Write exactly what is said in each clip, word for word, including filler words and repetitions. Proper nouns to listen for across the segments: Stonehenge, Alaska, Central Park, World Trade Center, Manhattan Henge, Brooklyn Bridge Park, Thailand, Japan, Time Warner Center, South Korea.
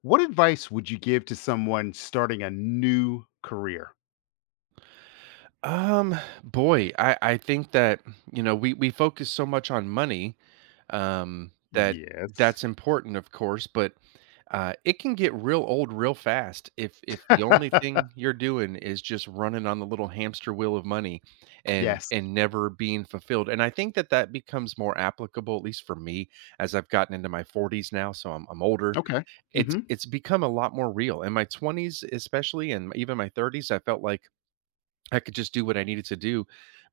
What advice would you give to someone starting a new career? Um, Boy, I I think that, you know, we we focus so much on money, um, that Yes. that's important, of course, but, uh, it can get real old real fast if if the only thing you're doing is just running on the little hamster wheel of money and Yes. and never being fulfilled, and I think that that becomes more applicable, at least for me, as I've gotten into my forties now, so I'm I'm older. Okay. It's Hmm. it's become a lot more real. In my twenties, especially, and even my thirties, I felt like I could just do what I needed to do.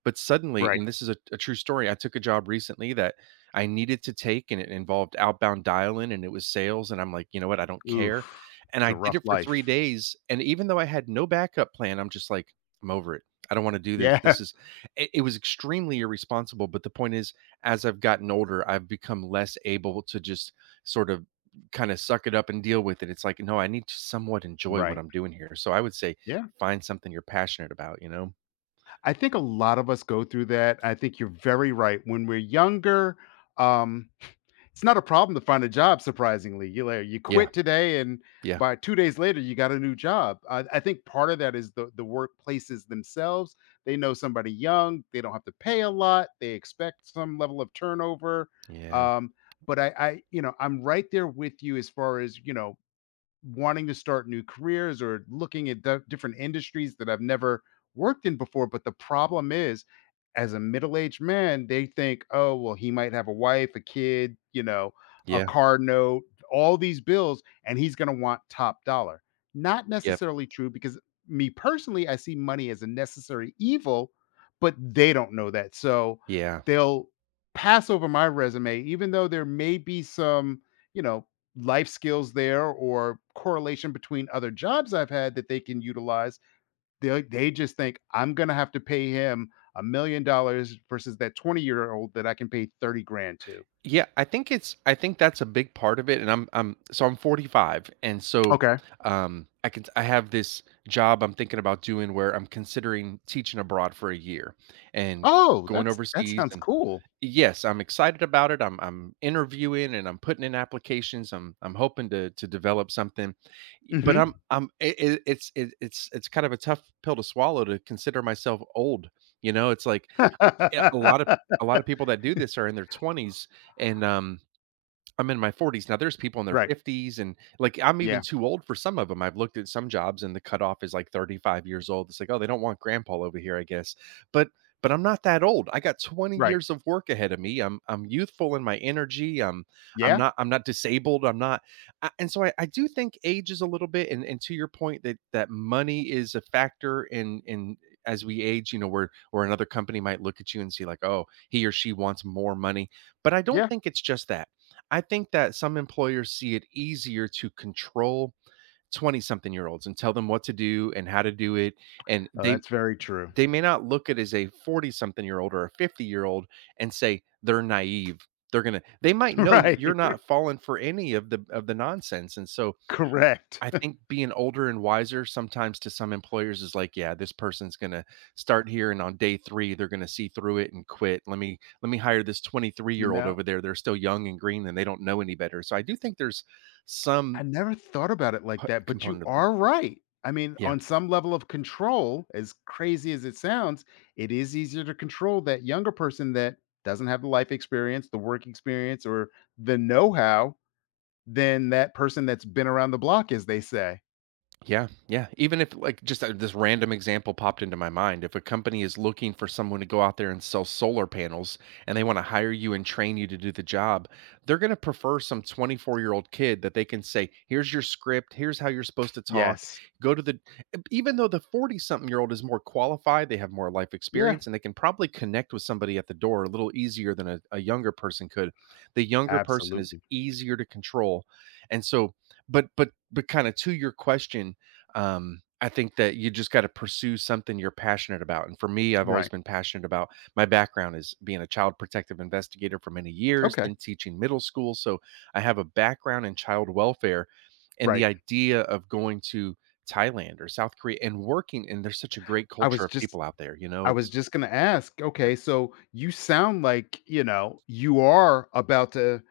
But suddenly, Right. and this is a, a true story, I took a job recently that I needed to take and it involved outbound dial in and it was sales. And I'm like, you know what? I don't care. Oof. And It's I a did rough it for three life. days. And even though I had no backup plan, I'm just like, I'm over it. I don't want to do this. Yeah. This is, it, it was extremely irresponsible. But the point is, as I've gotten older, I've become less able to just sort of kind of suck it up and deal with it. It's like, no, I need to somewhat enjoy what Right. I'm doing here. So I would say, Yeah. find something you're passionate about, you know? I think a lot of us go through that. I think you're very right. When we're younger, um, it's not a problem to find a job, surprisingly. You like, you Yeah, quit today, and yeah, by two days later, you got a new job. I, I think part of that is the the workplaces themselves. They know somebody young. They don't have to pay a lot. They expect some level of turnover. yeah, Um, but I, I, you know, I'm right there with you as far as you know wanting to start new careers or looking at di different industries that I've never worked in before, but the problem is, as a middle-aged man, they think, "Oh, well, he might have a wife, a kid, you know, a yeah, car note, all these bills, and he's gonna want top dollar." Not yep, necessarily true because me personally, I see money as a necessary evil, but they don't know that, so yeah. they'll pass over my resume even though there may be some, you know, life skills there or correlation between other jobs I've had that they can utilize. They they just think I'm gonna have to pay him a million dollars versus that twenty-year-old that I can pay thirty grand to. Yeah, I think it's I think that's a big part of it, and I'm I'm so I'm forty-five, and so, Okay. um, I can I have this job I'm thinking about doing where I'm considering teaching abroad for a year and Oh, going that's that overseas, sounds and cool. yes, I'm excited about it. I'm I'm interviewing and I'm putting in applications. I'm I'm hoping to to develop something, but I'm Mhm. I'm it, it's it, it's it's kind of a tough pill to swallow to consider myself old. You know, it's like yeah, a lot of a lot of people that do this are in their twenties, and um, I'm in my forties now, there's people in their Right. fifties and, like, I'm even Yeah. too old for some of them. 'em. I've looked at some jobs and the cutoff is, like, thirty-five years old. It's like, "Oh, they don't want grandpa over here, I guess." But but I'm not that old. I got twenty Right. years of work ahead of me. I'm I'm youthful in my energy. I'm I'm Yeah. not I'm not disabled. I'm not a and so I I do think age is a little bit and and to your point that that money is a factor in in as we age, you know, where where another company might look at you and see like, "Oh, he or she wants more money." But I don't Yeah. think it's just that. I think that some employers see it easier to control twenty something year olds and tell them what to do and how to do it, and Oh, they that's very true. they may not look at it as a forty something year old or a fifty year old and say they're naive. They're gonna they might know Right. you're not falling for any of the of the nonsense, and so Correct. I think being older and wiser sometimes to some employers is like, yeah, this person's gonna start here and on day three, they're gonna see through it and quit. Let me let me hire this 23 You year old know? over there. They're still young and green and they don't know any better. So I do think there's I some never thought about it like p- that, but you component of that. are right. I mean, Yeah. on some level of control, as crazy as it sounds, it is easier to control that younger person that doesn't have the life experience, the work experience, or the know how than that person that's been around the block, as they say. Yeah, yeah. Even if like just uh, this random example popped into my mind, if a company is looking for someone to go out there and sell solar panels and they want to hire you and train you to do the job, they're going to prefer some twenty-four-year-old kid that they can say, "Here's your script, here's how you're supposed to talk." Yes. Go to the e, Even though the forty-something-year-old is more qualified, they have more life Yeah. experience and they can probably connect with somebody at the door a little easier than a, a younger person could. The younger person is Absolutely. easier to control. And so but but but Kind of to your question, um, I think that you just gotta pursue something you're passionate about, and for me, I've always Right. been passionate about. My background is being a child protective investigator for many years, Okay. then teaching middle school, so I have a background in child welfare, and the Right. idea of going to Thailand or South Korea and working and there's such a great I culture was of just. people out there, you know, I was it's. just going to ask, okay, so you sound like, you know, you are about to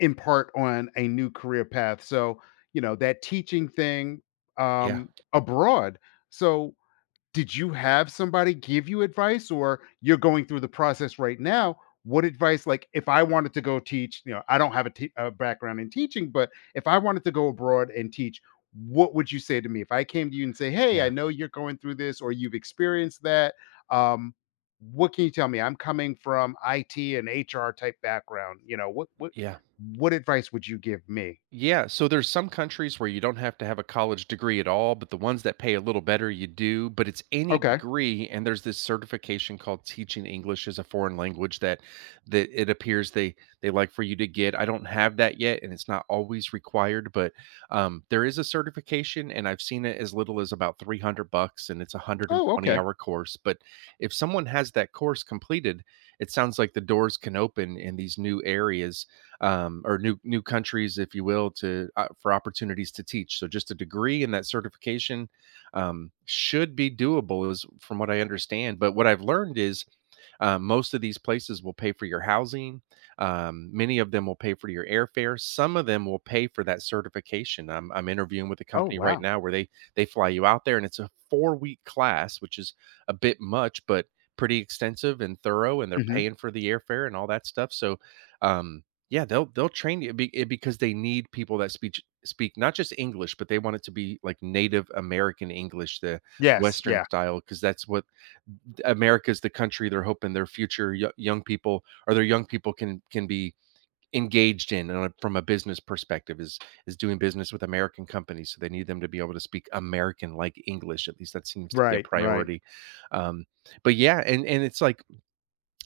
in part on a new career path. So, you know, that teaching thing Yeah, um abroad. So did you have somebody give you advice or you're going through the process right now? What advice, like, if I wanted to go teach, you know, I don't have a te- a background in teaching, but if I wanted to go abroad and teach, what would you say to me? If I came to you and say, "Hey, I yeah, know you're going through this or you've experienced that, um, what can you tell me? I'm coming from I T and H R type background." You know, what what yeah. what advice would you give me? Yeah, so there's some countries where you don't have to have a college degree at all, but the ones that pay a little better, you do. But it's any Okay. degree, and there's this certification called teaching English as a foreign language that that it appears they they like for you to get. I don't have that yet, and it's not always required, but um, there is a certification, and I've seen it as little as about three hundred bucks, and it's a 120 Oh, okay. hour course. But if someone has that course completed, it sounds like the doors can open in these new areas, um, or new new countries, if you will, to uh, for opportunities to teach. So just a degree and that certification um, should be doable, is from what I understand. But what I've learned is uh, most of these places will pay for your housing. Um, many of them will pay for your airfare. Some of them will pay for that certification. I'm, I'm interviewing with a Oh, company right wow. now where they they fly you out there, and it's a four week class, which is a bit much, but pretty extensive and thorough. And they're Mhm. paying for the airfare and all that stuff. So, um, yeah, they'll they'll train you be- it because they need people that speak speak not just English, but they want it to be like Native American English, the Yes, Western yeah. style, because that's what America's the country they're hoping their future yo- young people or their young people can can be engaged in and, uh, from a business perspective is is doing business with American companies. So they need them to be able to speak American like English. At least that seems to be a Right, right. priority. Um, but yeah, and and it's like,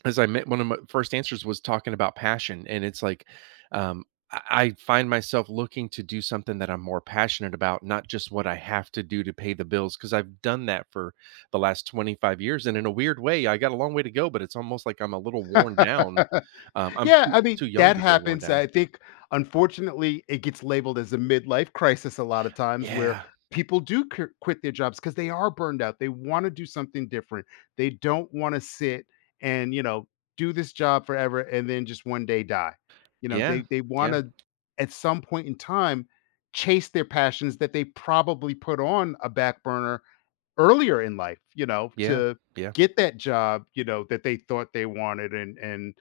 as I met, one of my first answers was talking about passion, and it's like, um, I I find myself looking to do something that I'm more passionate about, not just what I have to do to pay the bills, because I've done that for the last twenty-five years. And in a weird way, I got a long way to go, but it's almost like I'm a little worn down. Um, I'm Yeah, too, I I'm too mean, young that to feel worn happens. down. I think, unfortunately, it gets labeled as a midlife crisis a lot of times where Yeah, people do qu- quit their jobs because they are burned out. They want to do something different. They don't want to sit and, you know, do this job forever and then just one day die. You know, yeah, they, they want yeah, to, at some point in time, chase their passions that they probably put on a back burner earlier in life, you know, yeah, to yeah, get that job, you know, that they thought they wanted and, and,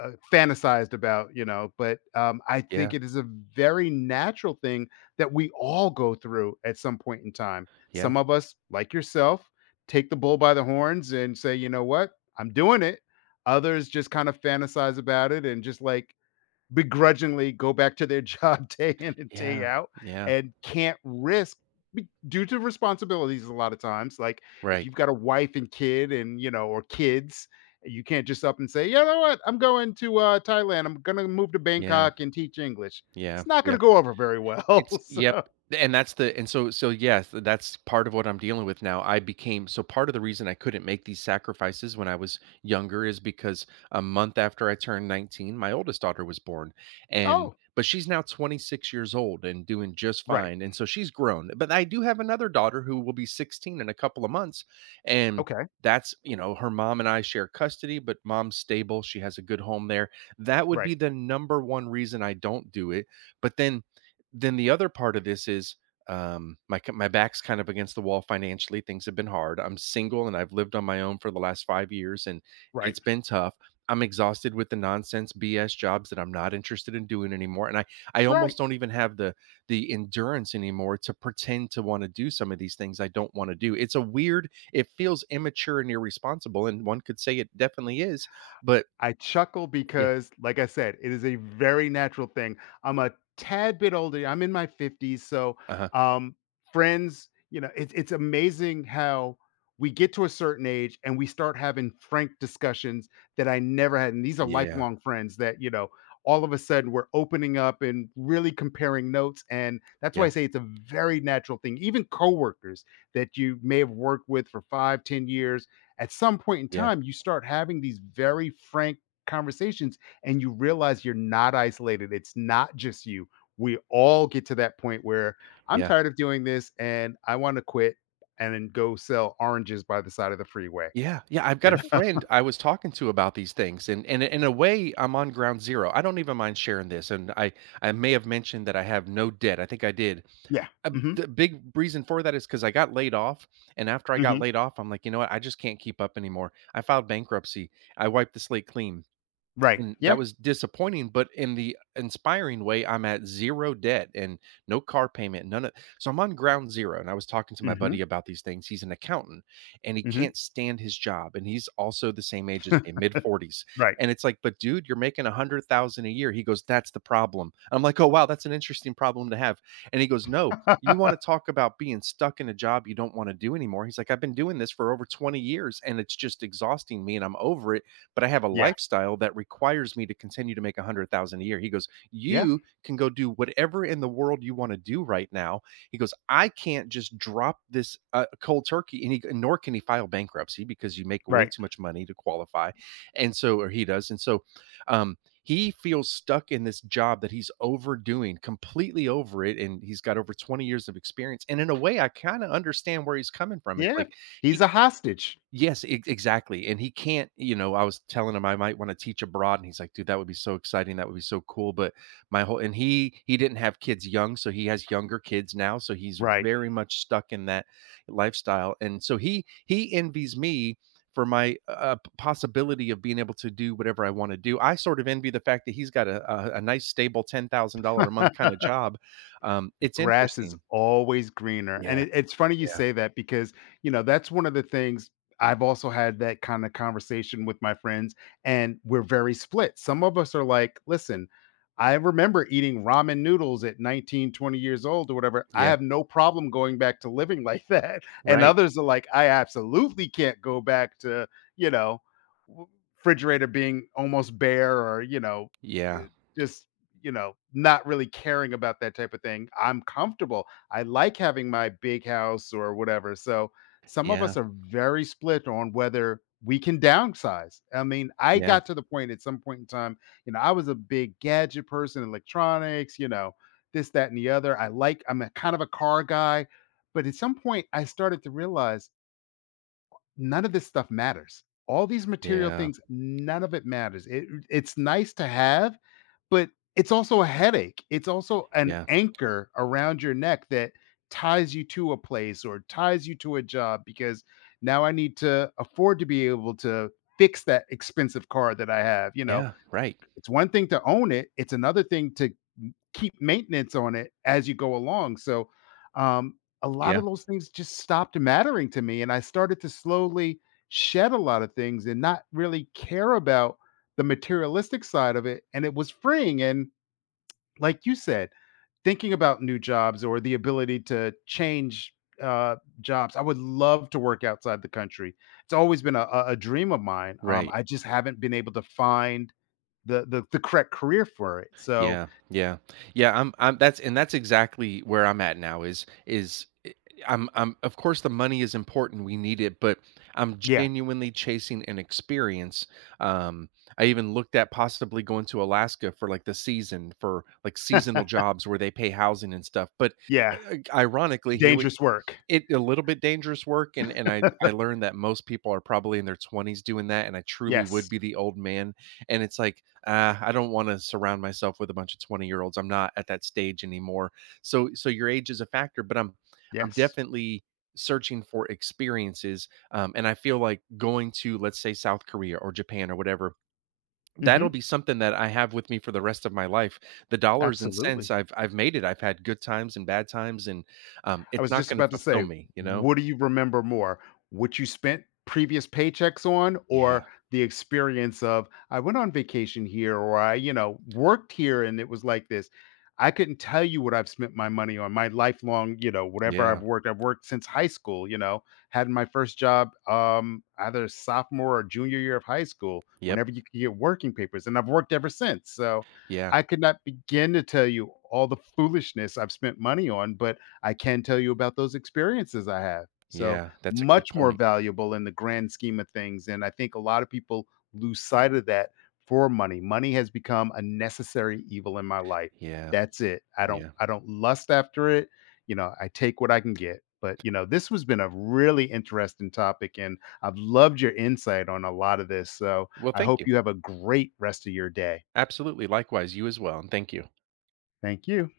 uh, fantasized about, you know, but, um, I yeah, think it is a very natural thing that we all go through at some point in time. yeah, Some of us, like yourself, take the bull by the horns and say, "You know what? I'm doing it." Others just kind of fantasize about it and just like begrudgingly go back to their job day in and day yeah, out yeah. and can't risk be- due to responsibilities a lot of times, like if Right. you've got a wife and kid and you know or kids, you can't just up and say, "You know what, I'm going to, uh, Thailand. I'm going to move to Yeah, Bangkok and teach English." yeah. It's not going Yeah. to go over very well. It's Yep, So. and that's the and so so yes, th- that's part of what I'm dealing with now. I became So part of the reason I couldn't make these sacrifices when I was younger is because a month after I turned nineteen, my oldest daughter was born. And Oh. but she's now twenty-six years old and doing just Right. fine. And so she's grown. But I do have another daughter who will be sixteen in a couple of months. And Okay. that's, you know, Her mom and I share custody, but mom's stable. She has a good home there. That would Right. be the number one reason I don't do it. But then then the other part of this is um, my my back's kind of against the wall financially. Things have been hard. I'm single and I've lived on my own for the last five years, and Right. it's been tough. I'm exhausted with the nonsense B S jobs that I'm not interested in doing anymore, and I I Right. almost don't even have the the endurance anymore to pretend to want to do some of these things I don't want to do. It's a weird. It feels immature and irresponsible, and one could say it definitely is. But I chuckle yeah, because, like I said, it is a very natural thing. I'm a tad bit older. I'm in my fifties. So, uh huh, um, friends, you know, it's it's amazing how we get to a certain age and we start having frank discussions that I never had. And these are yeah, lifelong friends that, you know, all of a sudden we're opening up and really comparing notes. And that's why yeah, I say it's a very natural thing. Even coworkers that you may have worked with for five, ten years, at some point in yeah, time, you start having these very frank conversations and you realize you're not isolated. It's not just you. We all get to that point where I'm yeah. tired of doing this and I want to quit and then go sell oranges by the side of the freeway. Yeah, yeah, I've You got a know? friend I was talking to about these things, and and in a way, I'm on ground zero. I don't even mind sharing this, and I I may have mentioned that I have no debt. I think I did. Yeah. Uh, hmm. The big reason for that is because I got laid off, and after I got Hmm. laid off, I'm like, you know what? I just can't keep up anymore. I filed bankruptcy. I wiped the slate clean. Right. And Yeah. that was disappointing, but in the inspiring way, I'm at zero debt and no car payment, none of so I'm on ground zero, and I was talking to my buddy Hmm. about these things. He's an accountant, and he Hmm. can't stand his job, and he's also the same age as me, mid-forties, Right. and it's like, "But dude, you're making a hundred thousand a year." He goes, "That's the problem." I'm like, "Oh, wow, that's an interesting problem to have," and he goes, "No, you wanna talk about being stuck in a job you don't wanna do anymore." He's like, "I've been doing this for over twenty years, and it's just exhausting me, and I'm over it." But I have a Yeah. lifestyle that requires me to continue to make a hundred thousand a year. He goes, Yeah. "You can go do whatever in the world you want to do right now." He goes, "I can't just drop this uh, cold turkey and he, nor can he file bankruptcy because you make way Right. too much money to qualify." And so, or he does. And so um he feels stuck in this job that he's overdoing, completely over it. And he's got over twenty years of experience. And in a way, I kind of understand where he's coming from. It's Yeah. like He's he a hostage. yes, e exactly, and he can't you know, I was telling him I might wanna teach abroad, and he's like, "Dude, that would be so exciting, that would be so cool," but my whole and he he didn't have kids young, so he has younger kids now, so he's Right. very much stuck in that lifestyle, and so he he envies me for my, uh, p possibility of being able to do whatever I wanna do. I sort of envy the fact that he's got a a a nice stable ten thousand dollars a month kinda job. Um, it's Grass is interesting. always greener. And Yeah, it, it's funny you yeah, say that because, you know, that's one of the things I've also had that kind of conversation with my friends, and we're very split. Some of us are like, listen, I remember eating ramen noodles at nineteen, twenty years old or whatever. I yeah. have no problem going back to living like that. And Right. others are like, I absolutely can't go back to, you know, w- refrigerator being almost bare or, you know, eh, Yeah, just you know, not really caring about that type of thing. I'm comfortable. I like having my big house or whatever. So some of us yeah, are very split on whether we can downsize. I mean, I yeah, got to the point at some point in time, you know, I was a big gadget person, electronics, you know, this, that, and the other. I like, I'm a kind of a car guy. But at some point, I started to realize none of this stuff matters. All these material yeah. things, none of it matters. It it's nice to have, but it's also a headache. It's also an Yeah. anchor around your neck that ties you to a place or ties you to a job because now I need to afford to be able to fix that expensive car that I have, you know. Yeah, right. It's one thing to own it, it's another thing to keep maintenance on it as you go along. So, um, a lot Yeah, of those things just stopped mattering to me, and I started to slowly shed a lot of things and not really care about the materialistic side of it, and it was freeing, and like you said, thinking about new jobs or the ability to change, uh, jobs, I would love to work outside the country. It's always been a a a dream of mine, um, right. I just haven't been able to find the the the correct career for it, so Yeah, yeah. Yeah, I'm I'm that's and that's exactly where I'm at now. Is is I I'm I'm Of course the money is important, we need it, but I'm yeah. genuinely chasing an experience. Um, I even looked at possibly going to Alaska for, like, the season for, like, seasonal jobs where they pay housing and stuff, but Yeah. I ironically, here we Dangerous work. it a little bit dangerous work, and and I I learned that most people are probably in their twenties doing that, and I truly would Yes. be the old man, and it's like, "Ah, I don't wanna surround myself with a bunch of twenty-year-olds, I'm not at that stage anymore." So so your age is a factor, but I'm I'm Yes. definitely searching for experiences, um, and I feel like going to, let's say, South Korea or Japan or whatever, that'll Mhm. be something that I have with me for the rest of my life. The dollars and cents, Absolutely. I've I've made it. I've had good times and bad times, and, um, I it's was not just gonna about to fulfill say, me, you know? what do you remember more? What you spent previous paychecks on Yeah, or the experience of I went on vacation here or I, you know, worked here and it was like this. I couldn't tell you what I've spent my money on. My lifelong, you know, whatever yeah, I've worked, I've worked since high school, you know, had my first job um either sophomore or junior year of high school, yep, whenever you could get working papers. And I've worked ever since. So yeah, I could not begin to tell you all the foolishness I've spent money on, but I can tell you about those experiences I have. So yeah, that's a good much more point. valuable in the grand scheme of things. And I think a lot of people lose sight of that for money. Money has become a necessary evil in my life. Yeah, That's it. I don't yeah. I don't lust after it. You know, I take what I can get. But you know, this has been a really interesting topic and I've loved your insight on a lot of this. So Well, I thank hope you. you have a great rest of your day. Absolutely, likewise, you as well, and thank you. Thank you.